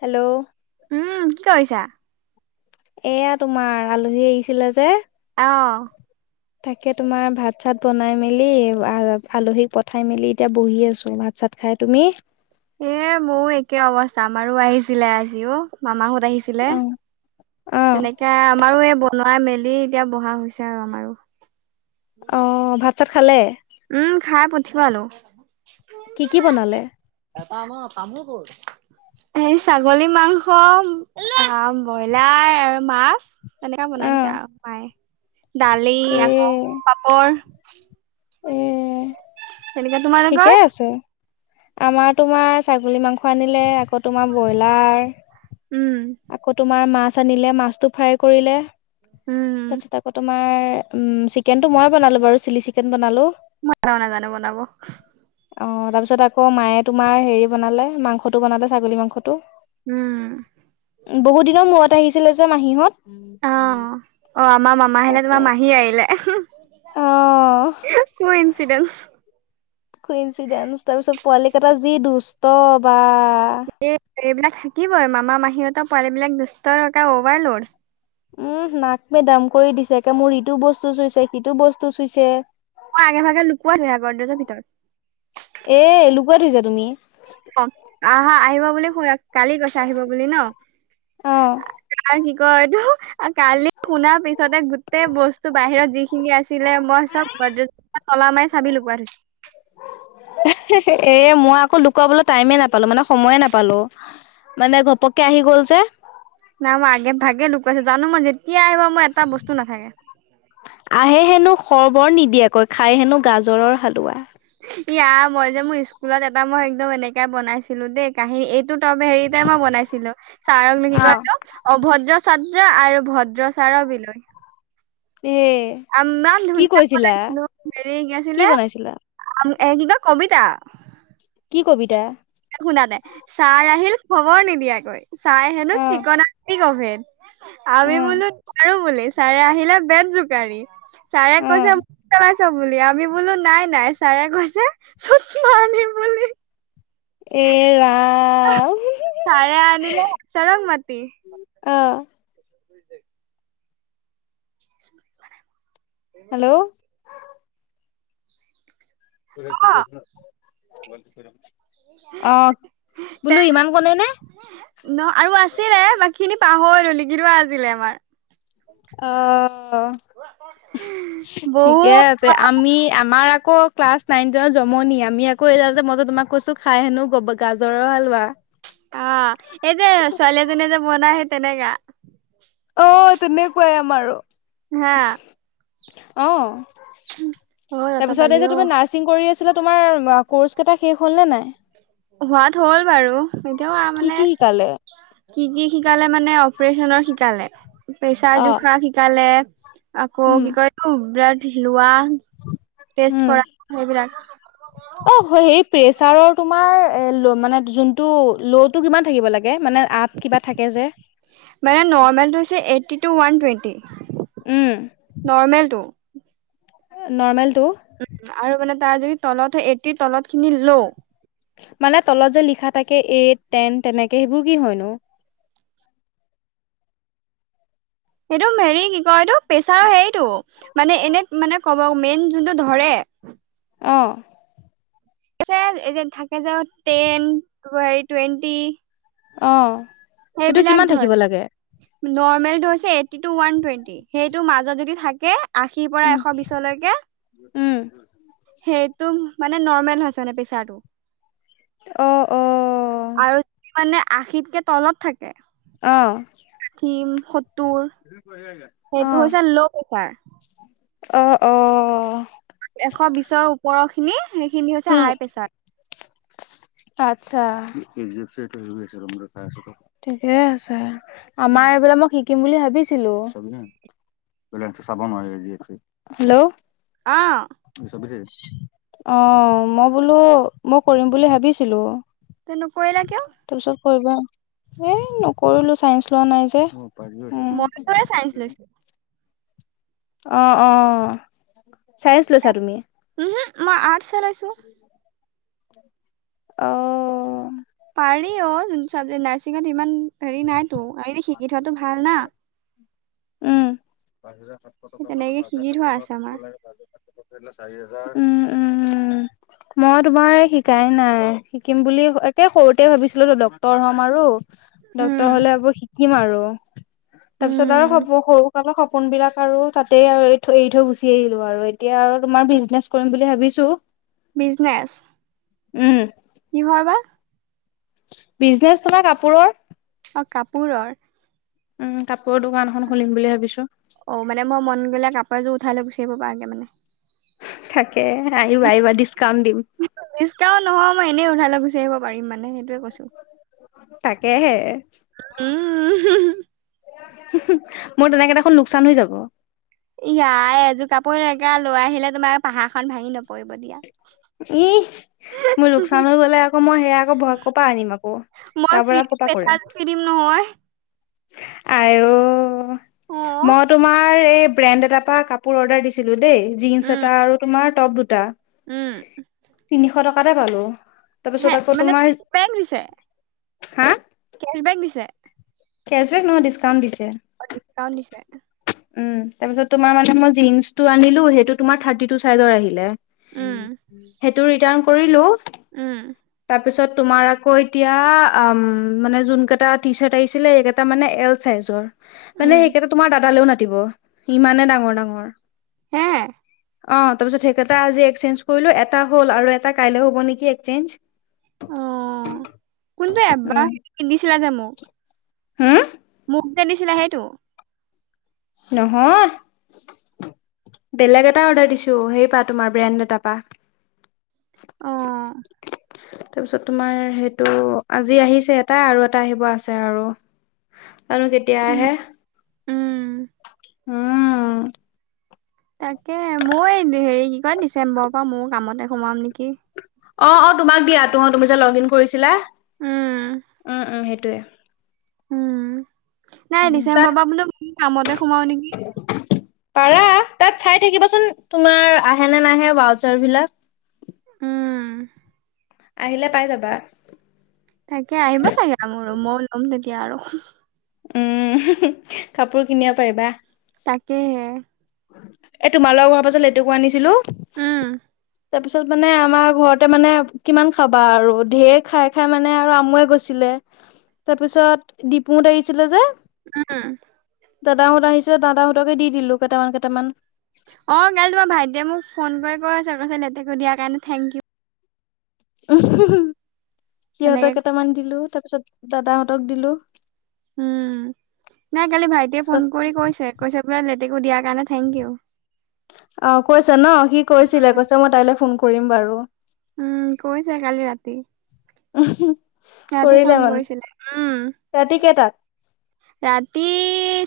Hello. উ কি কইছা? এয়া তোমাৰ আলহী আহিছিলে যে। অ'। তাকে তোমাৰ ভাত চাত বনাই মেলি আ-আলহীক পঠাই মেলি এতিয়া বহি আছোঁ ভাত চাত খাই। তুমি? এ, ময়ো একে অৱস্থা আমাৰো আহিছিলে আজিও মামাৰতে ছিলে অ অ তেনেকে আমাৰো এই বনাই মি খালি এতিয়া বহা হৈছে আৰু আমাৰো অ', ভাত চাত খালে? উম। খাই পঠিবলো। কি কি বনালে? এটা আমাৰ তামো কত হে ছাগলী মাংস আ ব্ৰইলাৰ আৰু মাছ। তেনেকে অ বনাই দিছে আৰু মায়ে দালি এ আকৌ পাপৰ। উম। তেনেকা তোমাৰ ঘ? আমাৰ তোমাৰ ছাগলী মাংস আনিলে আকৌ তোমাৰ ব্ৰইলাৰ। উম আকৌ তোমাৰ মাছ আনিলে মাছতটো ফ্ৰাই কৰিলে উম তাৰপিছত আকৌ তোমাৰ উম, চিকেন টো মই বনালো বাৰু চিলি চিকেন বনালো। মই এটাইও নাজানো বনাবো। অ', তাৰপিছত আকৌ মায়ে তোমাৰ হেৰি বনালে মাংসটো বনালে ছাগলী মাংসটো। উম। বহুত দিনৰ মূৰত আহিছিলে যে মাহীহঁত। অ', আমাৰ মামা আহিলে তাকে তোমাৰ মাহী আহিলে। অ', কইনসিডেন্। কইঞ্চিডেন্ তাৰ পিছত পোৱালি কেইটা যি দুষ্ট বা। এই এইবিলাক থাকিবই মামা মাহিহঁতৰ পোৱালিব বিলাক দুষ্টকে অভাৰলোড উম, নাক মে দাম কৰি দিছোকে মোৰ ইটো বস্তু চুইছে সিটো বস্তু চুইছে মই আগে ভাগে লুকোৱা ছগৰজৰ ভিতৰত এ লুকুৱাই থৈছা তুমি? অ', হা আহিবা বুলি ক কালি কছ আহিব বুলি ন অ'। কি কয় এইটো কালি শুনাৰ পিছতে গোটেই বস্তু বাহিৰত যিখিনি আছিল ছিলে মই চব বদ্ৰজ পৰা তলা মাৰি চাবি লগব ধছো এ মই আকৌ লুকুৱাবলৈ টাইমে নাপালো মানে সময়ে নাপালো মানে ঘপককে আহি গ'ল যে নাই মই আগে ভাগে লুকাইছো জানো মই যেতিয়া আহিবা মোৰ এটা বস্তু নাথাকে আহে হেনো খৰ্বৰ নিদিয়াকৈ খাই হেনো গাজৰৰ হালোৱা য়া মই যে মোৰ স্কুলত এটা মই একদম এনেকে বনাইছিলো দেই কাহিনী এইটোত হেৰিতে মই বনাইছিলো ছাৰকনো কি অ', কয়ো অভদ্ৰ চাদ ভদ্ৰা আৰু ভদ্ৰচাৰ বিললৈ এ আ ইমান কি কৈছিলা ধুনীয়াখননছিলো হেৰি কি আছিলে বনাইছিলা আ এ কি কয় কবিতা কি কবিতা? শুনা নাই ছাৰ আহিল খবৰ নিদিয়াকৈ ছাই হেনো অ', টিকনা গভেদ আমি অ'। বোলো নাৰো বুলি ছাৰে আহিলে বেত জোকাৰি চাৰে অ', কোইছে বুলি আমি বোলো নাই নাই ছাৰে কৈছে চুত কি বুলি এ ৰাম ছাৰে আনিলে ছাৰক মাতি অ', [unintelligible] [unintelligible] হেল্ল' অ [unintelligible] অ, তে বোলো ইমান কনে, নে ন, আৰু আছিলে বাকী খিনি পাহৰি ধলি কিৱা আজিলে আমাৰ। অ, ঠিকে বহুত আছে। আমি আমাৰ আকৌ ক্লাছ নাইন, টেনত জমনি আমি আকৌ এডাল মইতে তোমাক কৈছো খাই হেনো গাজৰৰ হালোৱা। অ, এই যে ছোৱালী এজনী যে বনাইহে তেনেকা। অ, তেনেকুৱাই আমাৰো আৰু। হা। অ, অ', তাৰপিছত ততপালি এই যে তুমি অ', নাৰছিং কৰি আছিলা। তোমাৰ কৰ্ছ কেইটা শেষ হ'ল নে নাই। হোৱাদ হ'ল বাৰু এতিয়াও আৰু মানে কি, কি, শিকালে মানে অপচনৰ শিকালে, প্ৰেচাৰ অ'। জোখাৰ শিকালে আকৌ উম, কি কয় বিৰা হিলুৱোৱা। টেষ্ট উম। কৰা সেইবিলাক। অ, সেইটো প্ৰেচাৰৰ তোমাৰ মানে যোনটো ল'টো কিমান থাকিব লাগে? মানে আঠ কিবা থাকে যে মানে নৰ্মেলটো হৈছে এই one twenty um. Normal two. Normal. উ, আৰু মানে তাৰ যদি তলত হয়, এইটি তলত খিনি লও। মানে তলত যে লিখা থাকে, এইট টেন তেনেকে সেইবোৰ কি হয়নো। সেইটো হেৰি কি কয়, এইটো প্ৰেছাৰৰ হেৰিতটো মানে এনে মানে কব মেইন যোনটো ধৰে। উম। অ'। এত থাকে যে টেন ত ৱাৰি টুৱেণ্টি অ, সেইটো সেইবিলাক কিমান ধৰে থাকিব লাগে? নৰ্মেলটো হৈছে এইট্টি টু ওৱান টুৱেন্টি সেইটো মাজত যদি থাকে আশীৰ পৰা উম এশ বিছলৈকে উম সেইটো মানে নৰ্মেল হৈছে মানে পেচাৰটো অহ, অহ। আৰু যদি মানে আশীতকে তলত থাকে। অ'। টিন শত টো, হে সেইটো হৈছে ল, পেচাৰ অ', অ'। এশ বিছৰ ওপৰৰ খিনি সেইখিনি হৈছে উম আই প্ৰেছাৰ আচ্ছা ঠিকেই আছে। আমাৰ এইবিলাক মই শ কিম বুলি ভাবিছিলো চাব হেল্ল আহ। অ, মই বোলো মই কৰিম বুলি ভাবিছিলো। তে, নকৰিলা কিয়? কৰিব এই নকৰিলো চাইন্ঞ্চ লোৱা নাই যে। উম মইৰে চাইন্ঞ্চ লৈছিলো। অ', অ', চাইন্স লৈছা তুমি। তুমি আৰ্টছ উম। অ'। পাৰি অ, যোনটো চাবজেক্ট নাৰছিঙত ইমান হেৰি নাইতো হ, শিকি থোৱাাতটো ভাল না। উম, পাঁচ হাজাৰ সাতশ সেই টকা পৰা তেনেকে পাঁচ হাজাৰ শিকি থোৱা সাতশ টকা আছে কাটিব আমাৰ লাগে প, হাজাৰাত। চাৰি হাজাৰ উম, উম। মই তোমাৰ শিকাই নাই শিকিম বুলি একে সৰুতে ভাবিছিলো তো ডক্তৰ হ'ম আৰু ডক্তৰ উম হ'লে আকৌ শিকিম আৰু তাৰপিছত আৰু উম হ'ব সৰুকালৰ স সপোন বিলাক আৰু তাতে আৰু এৰি থৈ গুচি আহিলো আৰু এতিয়া আৰু তোমাৰ বিজনেচ কৰিম বুলি ভাবিছো। ব্ৰিজনেছ। উম। কিহৰ বা ব্ৰিজনেচ তোমাৰ কাপোৰৰ। অ কাপোৰৰ উম, কাপোৰৰ দোকান এখন খুলিম বুলি ভাবিছো। ওথাই লৈ গুচি আহিব পৰাকে মানে। তাকে আহিবা আহিবা ডিচকাউন্ট দিম ৰিক্সা নহয় মই এনেই উঠাই লৈ গৈছো। চি আহিব পাৰিম মানে সেইটোয়ে কৈছো। তাকেহে। উম। [unintelligible] মোৰ তেনেকেই দেখোন লোকচান হৈ যাব। ইয়াই এযোৰ কাপোৰ একে লৈ আহিলে তোমাৰ পাহাৰ খন ভাঙি নপৰিব দিয়া। ই মোৰ লোকচান হৈ গ'লে, আকৌ মই সেয়াাই আকৌ ভয় কৰ পৰা আনিম আকৌ। মই তাৰ পৰা ফ্ৰী ক'ৰ পেচাদি দিম নহয়। আ অই অ মই তোমাৰ এই ব্ৰেণ্ড এটা পৰা কাপোৰ অৰ্ডাৰ দিছিলো দেই জীন্চ উম এটা আৰু তোমাৰ টপ দুটা উম তিনিশ টকাতে পালো। হে তাৰপিছত আকৌ মানে তোমাৰ হা কেচ বেক দিছে। কেচবেক নহয়, ডিছকাউণ্ট দিছে। অ' ডিকাউণ্ট দিছে। উম, তাৰ পিছত তোমাৰ মানে মই জিনন্চটো আনিলো সেইটো তোমাৰ থাৰ্টি টু চাইজৰ আহিলে। উম হেইটো ৰিটাৰ্ণ কৰিলো। উম। তাৰ পিছত তোমাৰ আকৌ এতিয়া মানে যোন কেইটা টি চাৰট আহিছে। ছিলে এইকেইটা মানে এল চাইজৰ উম মানে সেইকেইটা তোমাৰ দাদালেও না ব ইমানে ডাঙৰ ডাঙৰ। হ'ম। অ' তাৰপিছত সেইকেইটা আজি এক্সচেঞ্জ কৰিলো এটা হ'ল আৰু এটা কাইলৈ হ'ব নেকি এক্সেঞ্জ। অ' কোনটো এব্বাহ পিন্ধিছিলা যে মোক। হ'ম। মোক যে দিছিলা সেইটো। নহয়। বেলেগ এটা অৰ্ডাৰ দিছো হেই পা তোমাৰ ব্ৰেণ্ড এটা পা। অ' তাৰপিছত তোমাৰ সেইটো আজি আহিছে এটা আৰু এটা আহিব আছে আৰু। [inaudible] আৰু যেতিয়া উম আহে। উম উম। তাকে মই এই হেৰি কি কয় ডিচেম্বৰৰ পৰা মই কামতে সোমাম নেকি। অ' অ' তোমাক দিয়া তোহ তুমি যে লগ ইন কৰিছিলা উম উম উম সেইটোৱে। উম, নাই তাত ডিচেম্বৰ পৰা বোলো ম কামতে সোমাও নেকি। পাৰা তাত চাই থাকিবচোন তোমাৰ আহে নে নাহে বাউচাৰ বিলাক। উম। আহিলে পাই যাবা। তাকে আহিব চাগে মোৰো ময়ও ল'ম তেতিয়া আৰু। উম, কাপোৰ কিনিব পাৰিবা। তাকে হে। এ তোমাৰ লোকৰ ঘৰৰ পৰা যে লেটেকো আনিছিলো। উম। তাৰ পিছত মানে আমাৰ ঘৰতে মানে কিমান খাবা আৰু ধেৰ খাই খাই মানে আৰু আমুৱাই গৈছিলে। তাৰপিছত দিপুহঁত আহিছিলে যে। উম। দাদাহঁত আহিছে দাদাহঁতকে দি দিলোঁ কেইটামান কেইটামান। অ', কালি তোমাৰ ভাইটিয়ে মোক ফোন কৰি কৈছে। কৈছে লেটেকো দিয়াৰ কাৰণে থেংক ইউ। তেনেকে সিহঁতক কেইটামান দিলোঁ তাৰ পিছত দাদাহঁতক দিলোঁ। উম, নাই কালি ভাইটিয়ে পিছত ফোন কৰি কৈছে। কৈছে বোলে লে টেকো দিয়া কাৰণে থেংক ইউ। অ', কৈছা ন? সি কৈছিলে কৈছে মই তাইলে ফোন কৰিম বাৰু। উম, কৈছে কালি ৰাতি। [inaudible] ৰাতি কৰিলে ফোন মানে কৰিছিলে। উম, ৰাতি কেইটাত? ৰাতি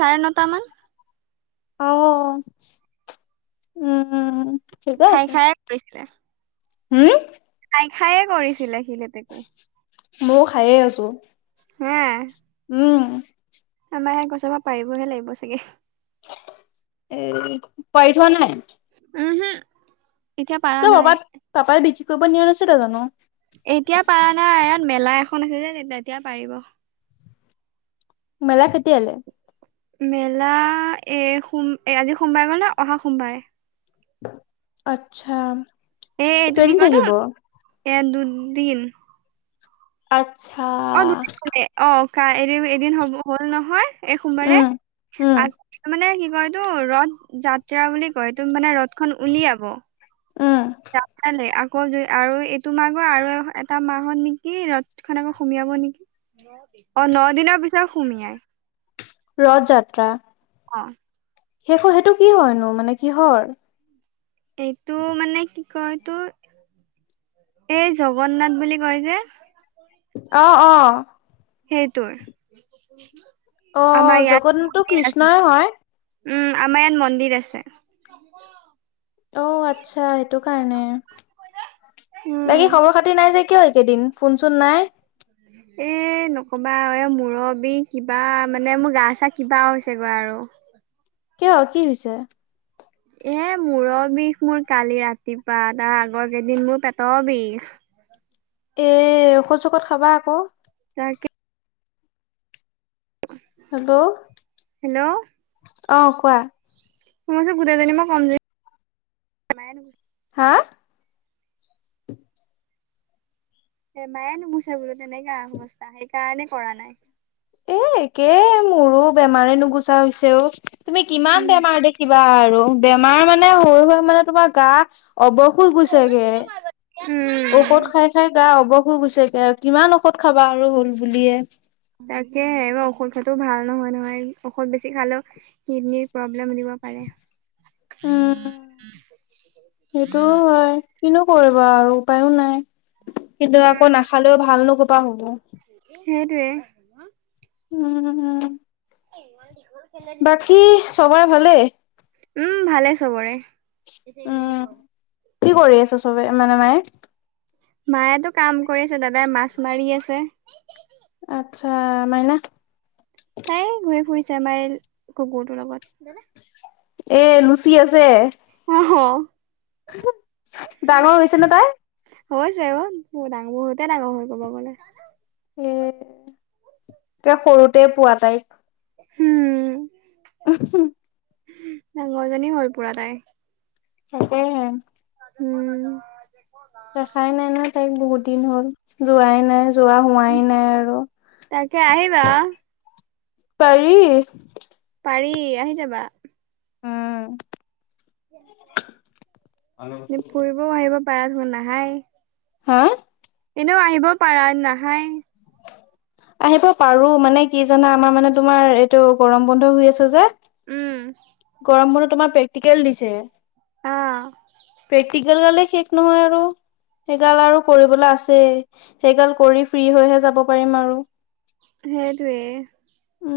চাৰে নটামান। আহ! উম, উম, উম। খাই খাইয়ে কৰিছিলে। হম? খাই খাইয়ে কৰিছিলে সি লেটেকো। ময়ো খায়ে আছোঁ। হম। উম। আমাৰ এ গছৰ পৰা পাৰিবহে লাগিব চাগে। এ পাৰি থোৱা নাই? উম হম এতিয়া পাৰা কিয় নাই পাপা পাপাই বিক্ৰী কৰিব নিয়া নাছিলে জানো? এতিয়া পাৰা নাই। ইয়াত মেলা এখন আছে যে তেতিয়া পাৰিব। মেলা কেতিয়ালে? মেলা এ সোম এ আজি সোমবাৰে গ'ল নহয় অহা সোমবাৰে। আচ্ছা! এ এইটো কি কেইদিন কয়তো থাকিব? এ দুদিন। আত অ', দুদিন বোলে অ' কালিলে এদিন হ'ব হ'ল নহয়। এই সোমবাৰে উম, উম, আঠ মানে কয়তো ৰথ যাত্ৰা বুলি কয়টো মানে ৰথখন উলিয়াব। উম, [unintelligible] আকৌ আৰু এইটো মাহৰ আৰু এটা মাহত নেকি ৰথখন আকৌ সুমিয়াব নেকি অ', ন দিনৰ পিছত সুমিইায়। ৰথ যাত্ৰা? অ'। শেষ হয় সেইটো কি হয়নো মানে কিহৰ? এইটো মানে কি কয়তো এই জগন্নাথ বুলি কয় যে! অ', অ'। সেইটো অ', আমাৰ ইয়াত জগন্নাথটো কৃষ্ণই [unintelligible] হয়। উম, আমাৰ ইয়াত মন্দিৰ আছে। অ', আচ্ছা সেইটো কাৰণে। বাকী খবৰ উম খাতি নাই যে? কিয় এই কেইদিন? ফোনচোন নাই। এ এ নক'বা আৰু এ মূৰৰ বিষ কিবা মানে মোৰ গা চা কিবা হৈছেগৈ আৰু। কিয় কি হৈছে? এ মূৰৰ বিষ মোৰ কালি ৰাতিৰ পা আৰু তাৰ আগৰ কেইদিন মোৰ পেটৰ বিষ। এ ঔষধ চৌষধ খাবা আকৌ। তাকে হেল্ল' অ' কোৱা। শুনিছো গোটেইজনী মই কম হা? বেমাৰে নোগোছে বোলো তেনেকা অৱস্থা সেইকাৰণে কৰা নাই। এ একে মোৰো বেমাৰে নুগুচা হৈছে অ'। তুমি কিমান উম বেমাৰ দেখিবা আৰু বেমাৰ মানে হৈ হৈ মানে তোমাৰ গা অৱস হৈ গৈছে গে। উম ঔষত খাই খাই গা অব অৱস হৈ গৈছে গে আৰু কিমান ঔষধ খাবা আৰু হ'ল বুলিয়ে। তাকেহে ইমাম ঔষধ খোৱাটো ভাল নহয় নহয় ঔষধ বেছি খালেও কিডনিৰ প্ৰব্লেম দিব পাৰে। [inaudible] উম, সেইটো হয়। কিন্তু কৰিবা আৰু উপায়ো নাই কিন্তু আকৌ নাখালেও ভাল নো ক'ৰ পা হ'ব। সেইটোৱে। উম, উম বাকী চবৰে ভালেই? উম, ভালে চবৰে উম [unintelligible] কি কৰি আছে চবে মানে মায়ে? মায়েতো কাম কৰিছে দাদাই মাছ মাৰি আছে। আচ্ছা মাইনা তাই ঘূৰি ফুৰিছে আমাৰ এই কুকুৰটোৰ লগত। এ লুচি আছে? অহ। ডাঙৰ হৈছে নে তাই? হৈছে আক ডাঙ বহুতে ডাঙৰ হ'ল ক'ব গ'লে। এ সৰুতে পোৱা তাইক। উম ডাঙৰজনী হ'ল পুৰা তাই। তাকে হে। উম। দেখাই নাই নহয় তাইক বহুত দিন হ'ল লোৱাই নাই। লোৱা হোৱাই নাই আৰু। তাকে আহিবা পাৰি। পাৰি আহি যাবা। উম [inaudible] ফুৰিবও আহিব পাৰা চোন নাহায়ে। হা? এনেও আহিব পাৰা নাহায়ে। আহিব পাৰো মানে কি জানা আমাৰ মানে তোমাৰ এইটো গৰম বন্ধ হৈ আছে যে। উম বোৰক তোমাৰ প্ৰেকটিকেল দিছে। অহ। কেল গালে শেষ নহয় আৰু। সেইগাল আৰু কৰিবলৈ আছেয়ে। সেইগাল কৰি ফ্ৰী হৈহে যাব পাৰিম আৰু। সেইটোৱে। উম